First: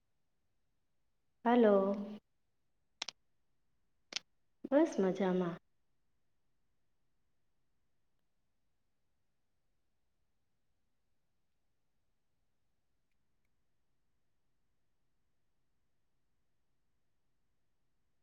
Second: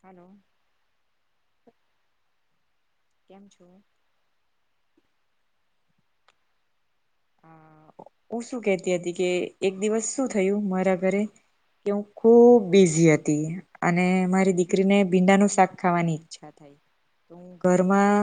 Hello hello [inaudible] બસ મજામાં હું શું કેતી હતી કે એક દિવસ શું થયું મારા ઘરે કે હું ખુબ બિઝી હતી અને મારી દીકરીને ભીંડાનું શાક ખાવાની ઈચ્છા થાય તો હું ઘરમાં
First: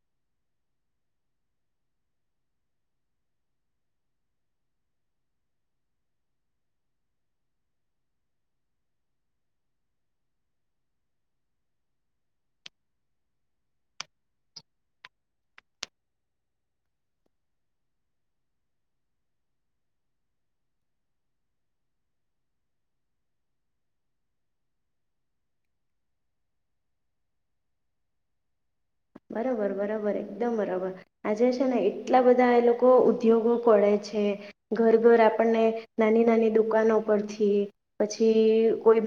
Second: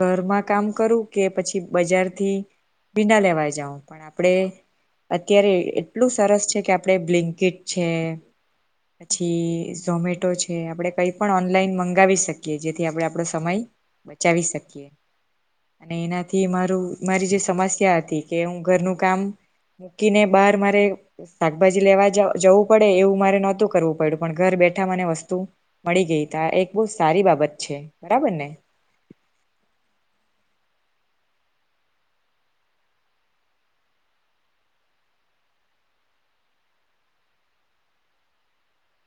ઘરમાં કામ કરું કે પછી બજારથી ભીડાલેવા જાઉ પણ આપણે અત્યારે એટલું સરસ છે કે આપણે બ્લિન્કીટ છે પછી ઝોમેટો છે આપણે કઈ પણ ઓનલાઈન મંગાવી શકીએ જેથી આપણે આપણો સમય બચાવી શકીએ અને એનાથી મારું મારી જે સમસ્યા સમસ્યા હતી કે હું ઘરનું કામ મૂકીને બહાર મારે શાકભાજી લેવા જવું પડે એવું મારે નહોતું કરવું પડ્યું પણ ઘર બેઠા મને વસ્તુ મળી ગઈ તા એક બહ સારી બાબત છે બરાબર ને બરોબર બરોબર એકદમ બરાબર આજે છે ને એટલા બધા એ લોકો ઉદ્યોગો કરે છે ઘર ઘર આપણને નાની નાની દુકાનો પરથી પછી કોઈ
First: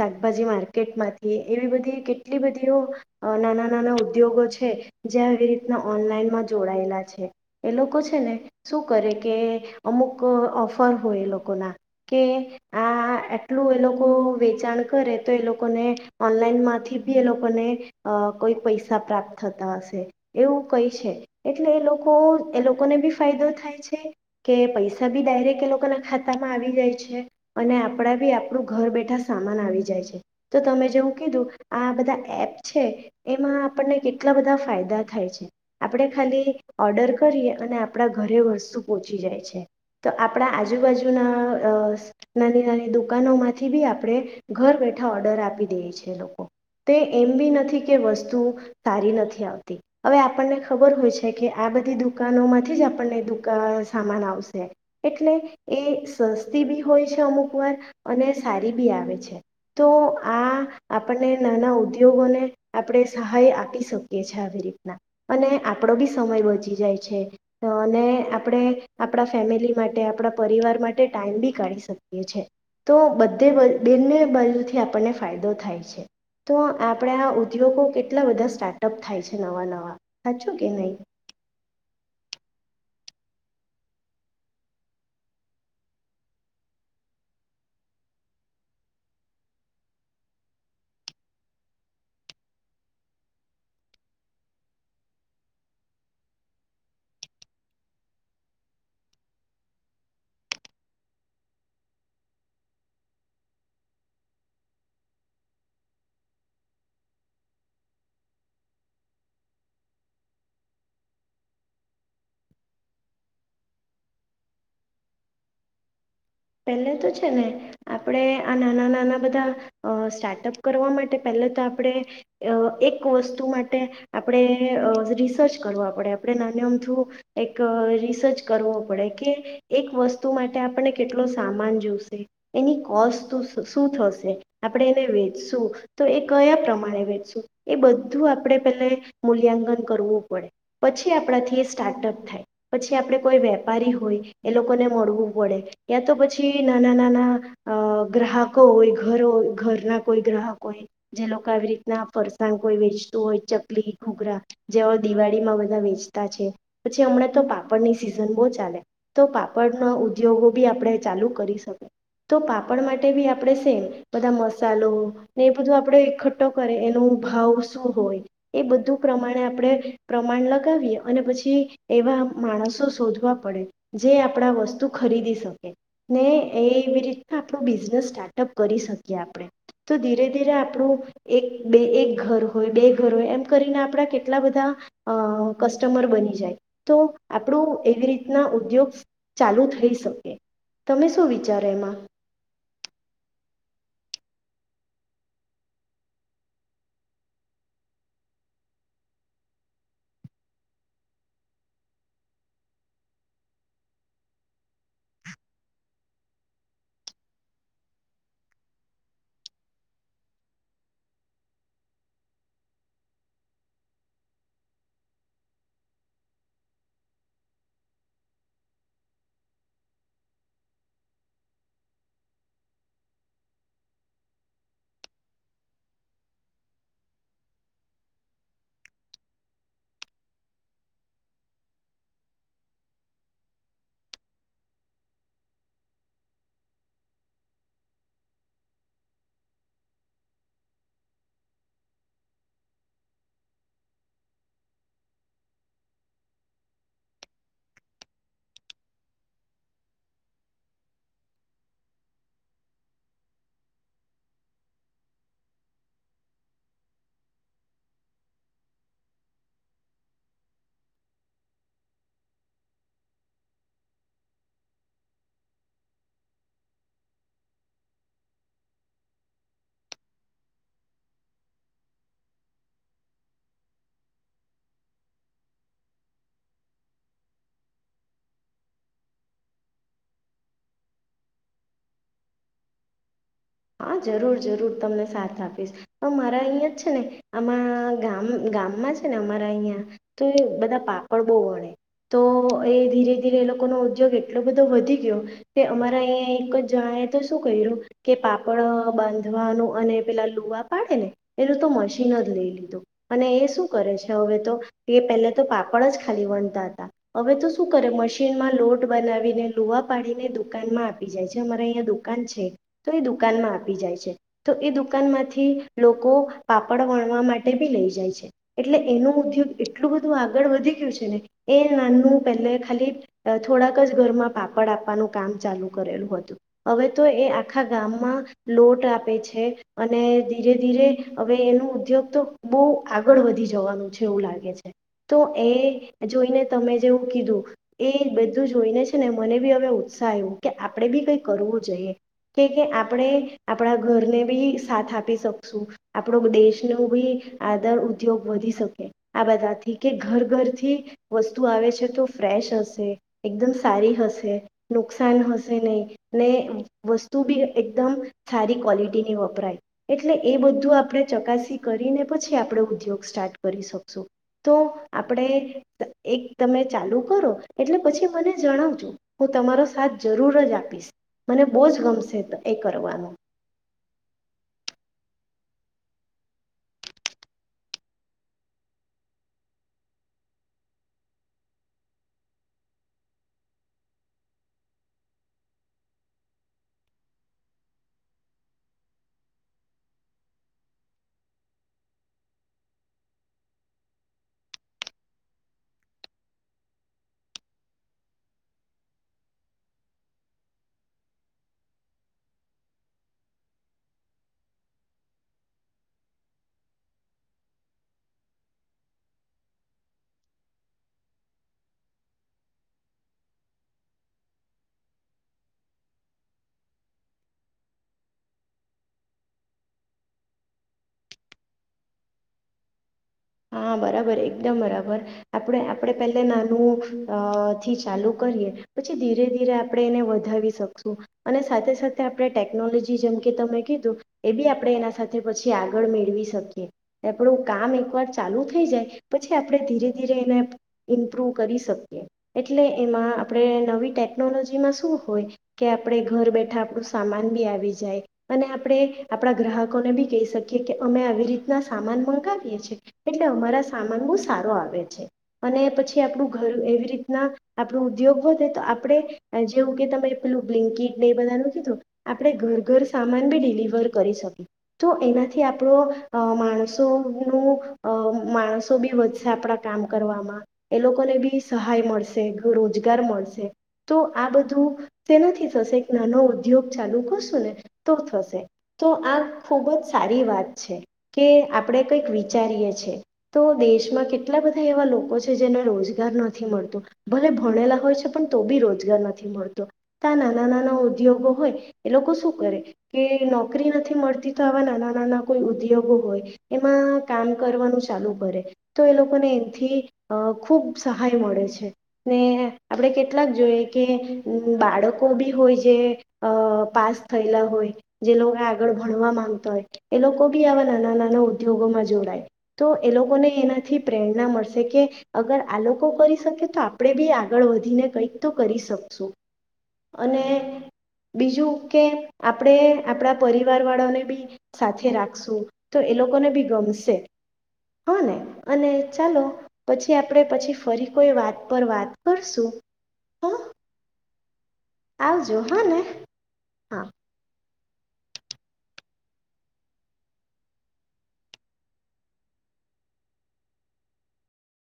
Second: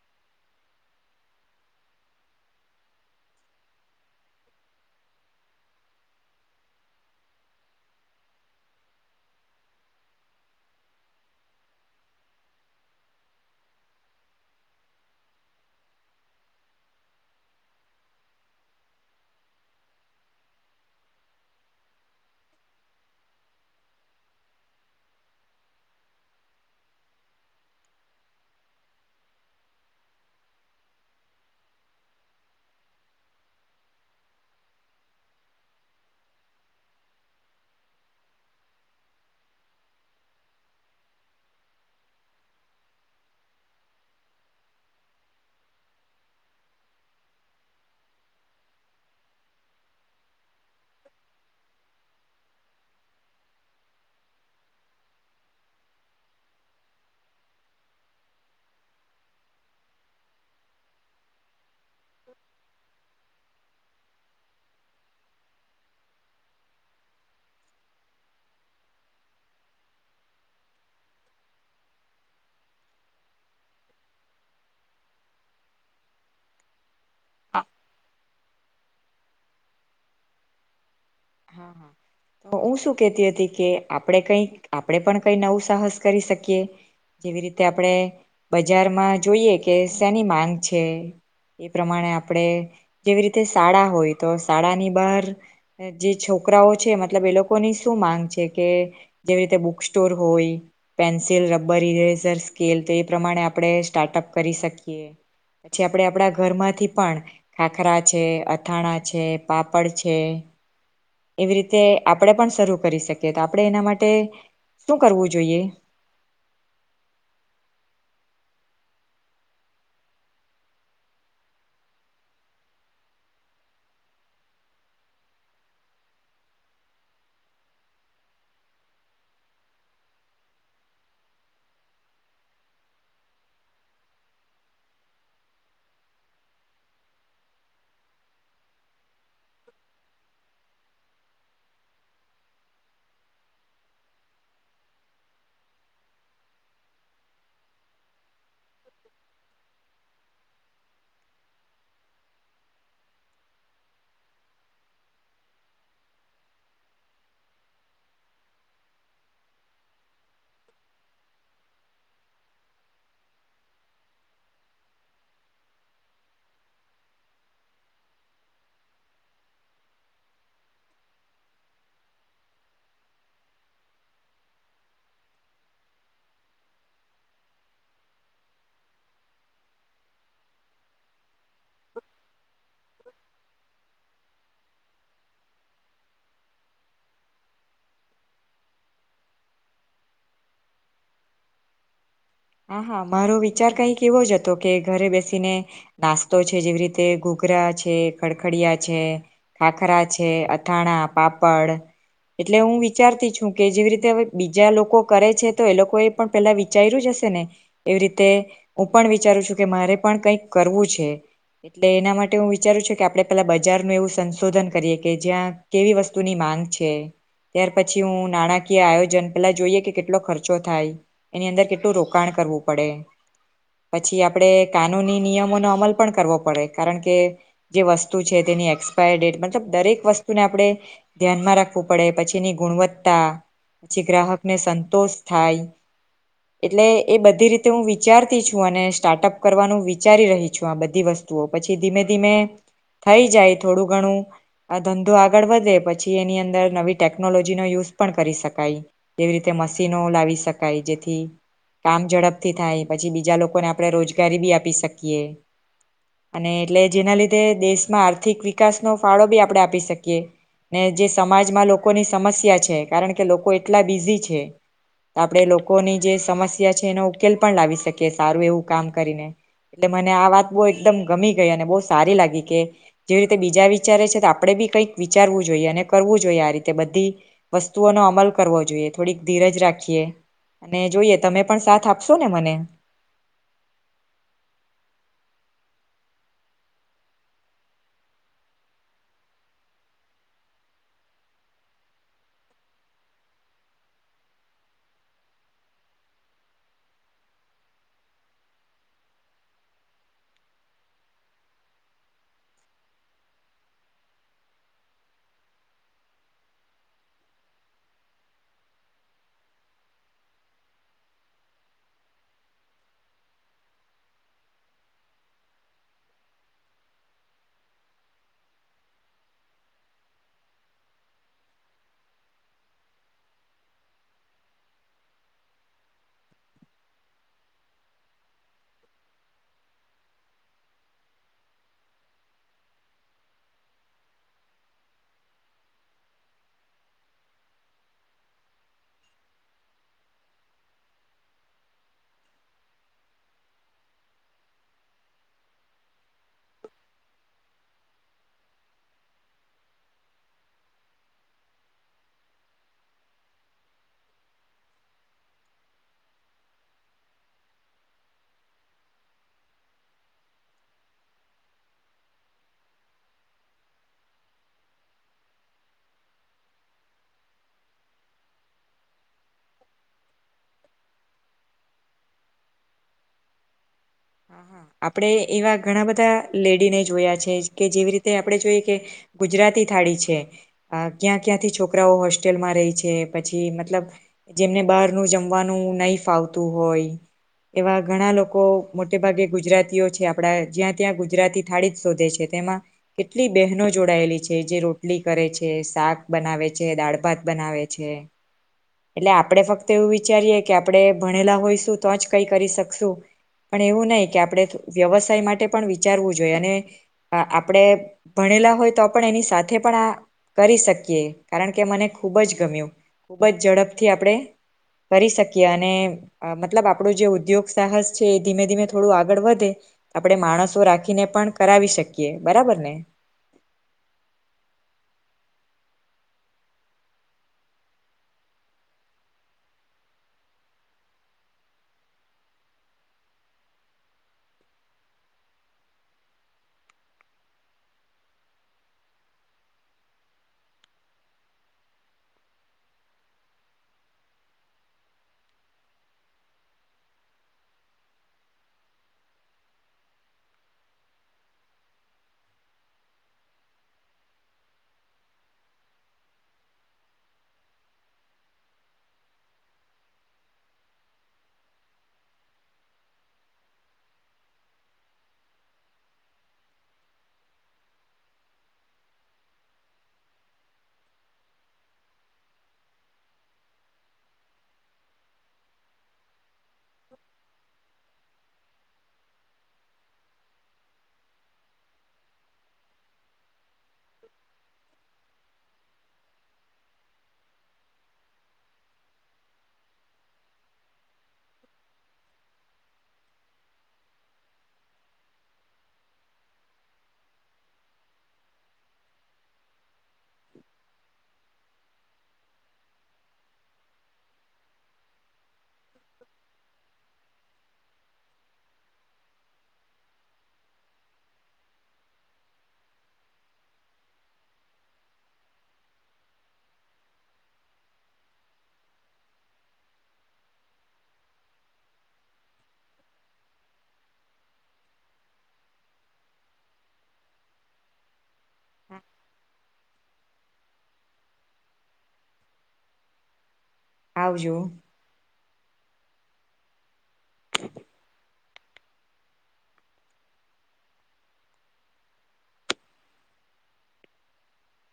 શાકભાજી માર્કેટમાંથી એવી બધી કેટલી બધીઓ નાના નાના ઉદ્યોગો જે આવી રીતના ઓનલાઈનમાં જોડાયેલા છે એ લોકો છે ને શું કરે કે અમુક ઓફર હોય એ લોકોના કે આ એટલું એ લોકો વેચાણ કરે તો એ લોકોને ઓનલાઈનમાંથી બી એ લોકોને કોઈ પૈસા પ્રાપ્ત થતા હશે એવું કઈ છે એટલે એ લોકો એ લોકોને બી ફાયદો થાય છે કે પૈસા બી ડાયરેક્ટ એ લોકોના ખાતામાં આવી જાય છે અને આપણા બી આપણું ઘર બેઠા સામાન આવી જાય છે તો તમે જેવું કીધું આ બધા એપ છે એમાં આપણને એટલા બધા ફાયદા થાય છે આપણે ખાલી ઓર્ડર કરીએ અને આપણા ઘરે વસ્તુ પહોંચી જાય છે તો આપણા આજુબાજુના નાની નાની દુકાનોમાંથી બી આપણે ઘર બેઠા ઓર્ડર આપી દઈએ છી લોકો તે એમ બી નથી કે વસ્તુ સારી નથી આવતી હવે આપણને ખબર હોય છે કે આ બધી દુકાનોમાંથી જ આપણને દુ સામાન આવશે એટલે એ સસ્તી બી હોય છે અમુક વાર અને સારી બી આવે છે તો આ આપણને નાના ઉદ ઉધીયેગને આપણે સહાય આપી શકરીસકીએ છે આવી રીતના અને આપણો બી સમય બચી જાય છે અને આપણે આપણા ફેમિલી માટે આપણા પરિવાર માટે ટાઈમ બી કાઢી શકીએ છે તો બધે બને બાજુથી આપણને ફાયદો થાય છે તો આપણે આ ઉદ્યોગો કેટલા બધા સ્ટાર્ટઅપ થાય છે નવા નવા સાચું કે નહી હું શું કેતી હતી કે આપણે કઈક આપણેે પણ કઈ નવું સાહસ કરી શકીએ જેવી રીતે આપણે બજારમાં જોઈએ કે શેની માંગ છે એ પ્રમાણે આપણે જેવી રીતે શાળા હોય તો શાળા ની બહાર જે છોકરાઓ છે મતલબ એ લોકોની શું માંગ છે કે જેવી રીતે બુક સ્ટોર હોય પેન્સિલ રબર ઇરેઝર સ્કેલ તો એ પ્રમાણે આપણે સ્ટાર્ટઅપ કરી શકીએ પછી આપણે આપણા ઘરમાંથી પણ ખાખરા છે અથાણા છે પાપડ છે એવી રીતે આપણે પણ શરૂ કરી શકીએ તો આપણેે એના માટે શું કરવું જોઈએ પહેલે તો છે ને આપણે આ નાના નાના બધા સ્ટાર્ટઅપ કરવા માટે પહેલે તો આપણે એક વસ્તુ માટે આપણે રિસર્ચ કરવા પડે આપણે નાન આમ થુ એક રિસર્ચ કરવો પડે કે એક વસ્તુ માટે આપણે કેટલો સામાન જોશે એની કોસ્ટ શું થશે આપણે એને વેચશું તો એ કયા પ્રમાણે વેચશું એ બધું આપણે પેલા મૂલ્યાંકન કરવું પડે પછી આપણાથી એ સ્ટાર્ટઅપ થાય પછી આપણે કોઈ વેપારી હોય એ લોકોને મળવું પડે યા તો પછી નાના નાના ગ્રાહકો હોય ઘરોય ઘરના કોઈ ગ્રાહકો હોય જે લોકો આવી રીતના ફરસાણ કોઈ વેચતું હોય ચાકરી ઘોઘરા જેવા દિવાળીમાં બધા વેચતા છે પછી હમણાં તો પાપડની સિઝન બહુ ચાલે તો પાપડના ઉદ્યોગો ભી આપણે ચાલુ કરી શકી તો પાપડ માટે બી આપણે સેમ બધા મસાલો ને એ બધું આપણે એકઠ્ઠો કરે એનું ભાવ શું હોય એ બધું પ્રમાણે આપણે પ્રમાણ લગાવીએ અને પછી એવા માણસો શોધવા પડે જે આપણા વસ્તુ ખરીદી શકે ને એવી રીતના આપણું બિઝનેસ સ્ટાર્ટઅપ કરી શકીએ આપણે તો ધીરે ધીરે આપણું એક બે એક ઘર હોય બે ઘર હોય એમ કરીને આપણા કેટલા બધા અ કસ્ટમર બની જાય તો આપણું એવી રીતના ઉદ્યોગ ચાલુ થઈ શકે તમે શું વિચારો એમાં હા હા મારો વિચાર કઈક એવો જ હતો કે ઘરે બેસીને નાસ્તો છે જેવી રીતે ઘોઘરા છે ખડખડીિયા છે ખાખરા છે અથાણા પાપડ એટલે હું વિચારતી છું કે જેવી રીતે બીજા લોકો કરે છે તો એ લોકો એ પણ પેલા વિચાર્યું જ હશે એવી રીતે હું પણ વિચારું છું કે મારે પણ કઈક કરવું છે એટલે એના માટે હું વિચારું છું કે આપે પેલા બજાર નું એવું સંશોધન કરીએ કે જ્યાં કેવી વસ્તુની માંગ છે ત્યાર પછી હું નાણાકીય આયોજન પેલા જોઈએ કે કેટલો ખર્ચો થાય એની અંદર કેટલોું રોક રોકાન કરવું પડે પછી આપણે કાનૂની નિયમોનોો અમલ પણ કરવો પડે કારણ કે જે વસ્તુ છે તેની એક્સપાયર ડેટ મતલબ દરેક વસ્તુને આપણે ધ્યાનમાં રાખવું પડે પછી એની ગુણવત્તા પછી ગ્રાહકને સંતોષ થાય એટલે એ બધી રીતે હું વિચારતી છું અને સ્ટાર્ટઅપ કરવાનું વિચારી રહી છું આ બધી વસ્તુઓ પછી ધીમે ધીમે થઈ જાય થોડું ઘણું આ ધંધો આગળ વધે પછી એની અંદર નવી ટેકનોલોજીનો યુઝ પણ કરી શકાય જેવી રીતે મશીનો લાવી શકાય જેથી કામ ઝડપથી થાય પછી બીજા લોકોને આપણે રોજગારી બી આપી શકીએ અને એટલે જેના લીધે દેશમાં આર્થિક વિકાસનો ફાળો બી આપણે આપી શકીએ ને જે સમાજમાં લોકોની સમસ્યા છે કારણ કે લોકો એટલા બિઝી છે આપણે લોકોની જે સમસ્યા છે એનો ઉકેલ પણ લાવી શકીએ સારું એવું કામ કરીને એટલે મને આ વાત બહુ એકદમ ગમી ગઈ અને બહુ સારી લાગી કે જેવી રીતે બીજા વિચારે છે તો આપણેે બી કઈક વિચારવું જોઈએ અને કરવું જોઈએ આ રીતે બધી વસ્તુઓનો અમલ કરવો જોઈએ થોડીક ધીરજ રાખીએ અને જોઈએ તમે પણ સાથ આપશો ને મને હા જરૂર જરૂર તમને સાથ આપીશ તો મારા અહીં જ છે ને આમાં ગામ ગામમાં છે ને અમારા અહં તો એ બધા પાપડ બહુ વણે તો એ ધીરે ધીરે એ લોકોનો ઉદ્યોગ એટલો બધો વધી ગયો કે અમારા અહીંયા એક જ જણાએ તો શું કર્યું કે પાપ પાપડ બાંધવાનું અને પેલા લુવા પાડે ને એનું તો મશીન જ લઈ લીધું અને એ શું કરે છે હવે તો એ પહેલા તો પાપડ જ ખાલી વણતા હતા હવે તો શું કરે મશીનમાં લોટ બનાવીને લુવા પાડીને દુકાનમાં આપી જાય છે અમારે અહીં દુકાન છે તો એુ માં આપી જાય છે તો એ દુકાનમાંથી લોકો પાપડ વણવા માટે બી લઈ જાય છે એટલે એનો ઉદ્યોગ એટલું બધું આગળ વધી ગયું છે ને એ નાનું પહેલે ખાલી થોડાક જ ઘરમાં પાપડ આપવાનું કામ ચાલુ કરેલું હતું હવે તો એ આખા ગામ લોટ આપે છે અને ધીરે ધીરે હવે એનું ઉદ્યોગ તો બહુ આગળ વધી જવાનું છે એવું લાગે છે તો એ જોઈને તમે જેવું કીધું એ બધું જોઈને છે ને મને બી હવે ઉત્સાહ આવ્યું કે આપણે બી કઈ કરવું જોઈએ કે કે આપણે આપણા ઘરને બી સાથ આપી શકશું આપણો દેશનો બી આદર ઉદ્યોગ વધી શકે આ બધાથી કે ઘર ઘરથી વસ્તુ આવે છે તો ફ્રેશ હશે એકદમ સારી હશે નુકસાન હશે નહીં ને વસ્તુ બી એકદમ સારી ક્વલિટીની વપરાય એટલે એ બધું આપણે ચકાસી કરીને પછી આપણે ઉદ્યોગ સ્ટાર્ટ કરી શકશું તો આપણે એક તમે ચાલુ કરો એટલે પછી મને જણાવજું હું તમારો સાથ જરૂર જ આપીશ મને બહુ જ ગમશે એ કરરવાનું આપડે એવા ઘણા બધા લેડીને જોયા છે કે જેવી રીતે આપણે જોઈએ કે ગુજરાતી થાળી છે ક્યાં ક્યાંથી છોકરાઓ હોસ્ટેલમાં રહી છે પછી મતલબ જેમને બહારનું જમવાનું નહીં ફાવતું હોય એવા ઘણા લોકો મોટે ભાગે ગુજરાતીઓ છે આપડા જ્યાં ત્ય ગુજરાતી થાળી જ શોધે છે તેમાં કેટલી બહેનો જોડાયેલી છે જે રોટલી કરે છે શાક બનાવે છે બના છે દાળ ભાત બનાવે છે એટલે આપણે ફક્ત એવું વિચારીએ કે આપણે ભણેલા હોયશું તો જ કઈ કરી શકશું પણ એવું નહી કે આપણે વ્યવસાય માટે પણ વિચારવું જોઈ અને આપણે ભણેલા હોય તો પણ એની સાથે પણ આ કરી શકીએ કારણ કે મને ખૂબ જ ગમ્યું ખૂબ જ ઝડપથી આપણે કરી શકીએ અને મતલબ આપણું જે ઉદ્યોગ સાહસ છે એ ધીમે ધીમે થોડું આગળ વધે આપણે માણસો રાખીને પણ કરાવી શકીએ બરાબર ને હા બરાબર એકદમ બરાબર આપણે આપણે પહેલા નાનું થી ચાલુ કરીએ પછી ધીરે ધીરે આપણે એને વધાવી શકશું અને સાથે સાથે આપણે ટેકનોલોજી જેમ કે તમે કીધું એ બી આપણે એના સાથે પછી આગળ મેળવી શકીએ આપણું કામ એકવાર ચાલુ થઈ જાય પછી આપણે ધીરે ધીરે એને ઇમ્પ્રુવ કરી શકીએ એટલે એમાં આપણે નવી ટેકનોલોજીમાં શું હોય કે આપણે ઘર બેઠા આપણું સામાન બી આવી જાય અને આપણે આપણા ગ્રાહકોને બી કહી શકીએ કે અમે આવી રીતના સામાન મંગાવીએ છી એટલે અમારા સામાન બહુ સારો આવે છે અને પછી આપણું ઘર એવી રીતના આપણું ઉદ્યોગ વધે તો આપણે જેવું કે તમે પેલું બ્લિંકિટને એ બધાનું કીધું આપણે ઘર ઘર સામાન બી ડિલિવર કરી શકીએ તો એનાથી આપણો માણસોનું અ માણસો બી વધશે આપણા કામ કરવામાં એ લોકોને બી સહાય મળશે રોજગાર મળશે તો આ બધું તે નથી થશે એક નાનો ઉદ્યોગ ચાલુ કરશું ને તો થશે તો આ ખૂબ જ સારી વાત છે કે આપણે કંઈક વિચારીએ છે તો દેશમાં કેટલા બધા એવા લોકો છે જેને રોજગાર નથી મળતો ભલે ભણેલા હોય છે પણ તો બી રોજગાર નથી મળતો તો આ નાના નાના ઉદ્યોગો હોય એ લોકો શું કરે કે નોકરી નથી મળતી તો આવા નાના નાના કોઈ ઉદ્યોગો હોય એમાં કામ કરવાનું ચાલુ કરે તો એ લોકોને એથી અ ખૂબ સહાય મળે છે ને આપણે કેટલાક જોઈએ કે બાળકો બી હોય જે પાસ થયેલા હોય જે લોકો આગળ ભણવા માંગતા હોય એ લોકો બી આવા નાના નાના ઉદ્યોગોમાં જોડાય તો એ લોકોને એનાથી પ્રેરણા મળશે કે અગર આ લોકો કરી શકે તો આપણે બી આગળ વધીને કંઈક તો કરી શકશું અને બીજું કે આપણે આપણા પરિવાર વાળાને બી સાથે રાખશું તો એ લોકોને બી ગમશે હોને અને ચાલો પછી આપણે પછી ફરી કોઈ વાત પર વાત કરશું. આવજો આવજો હા ને હા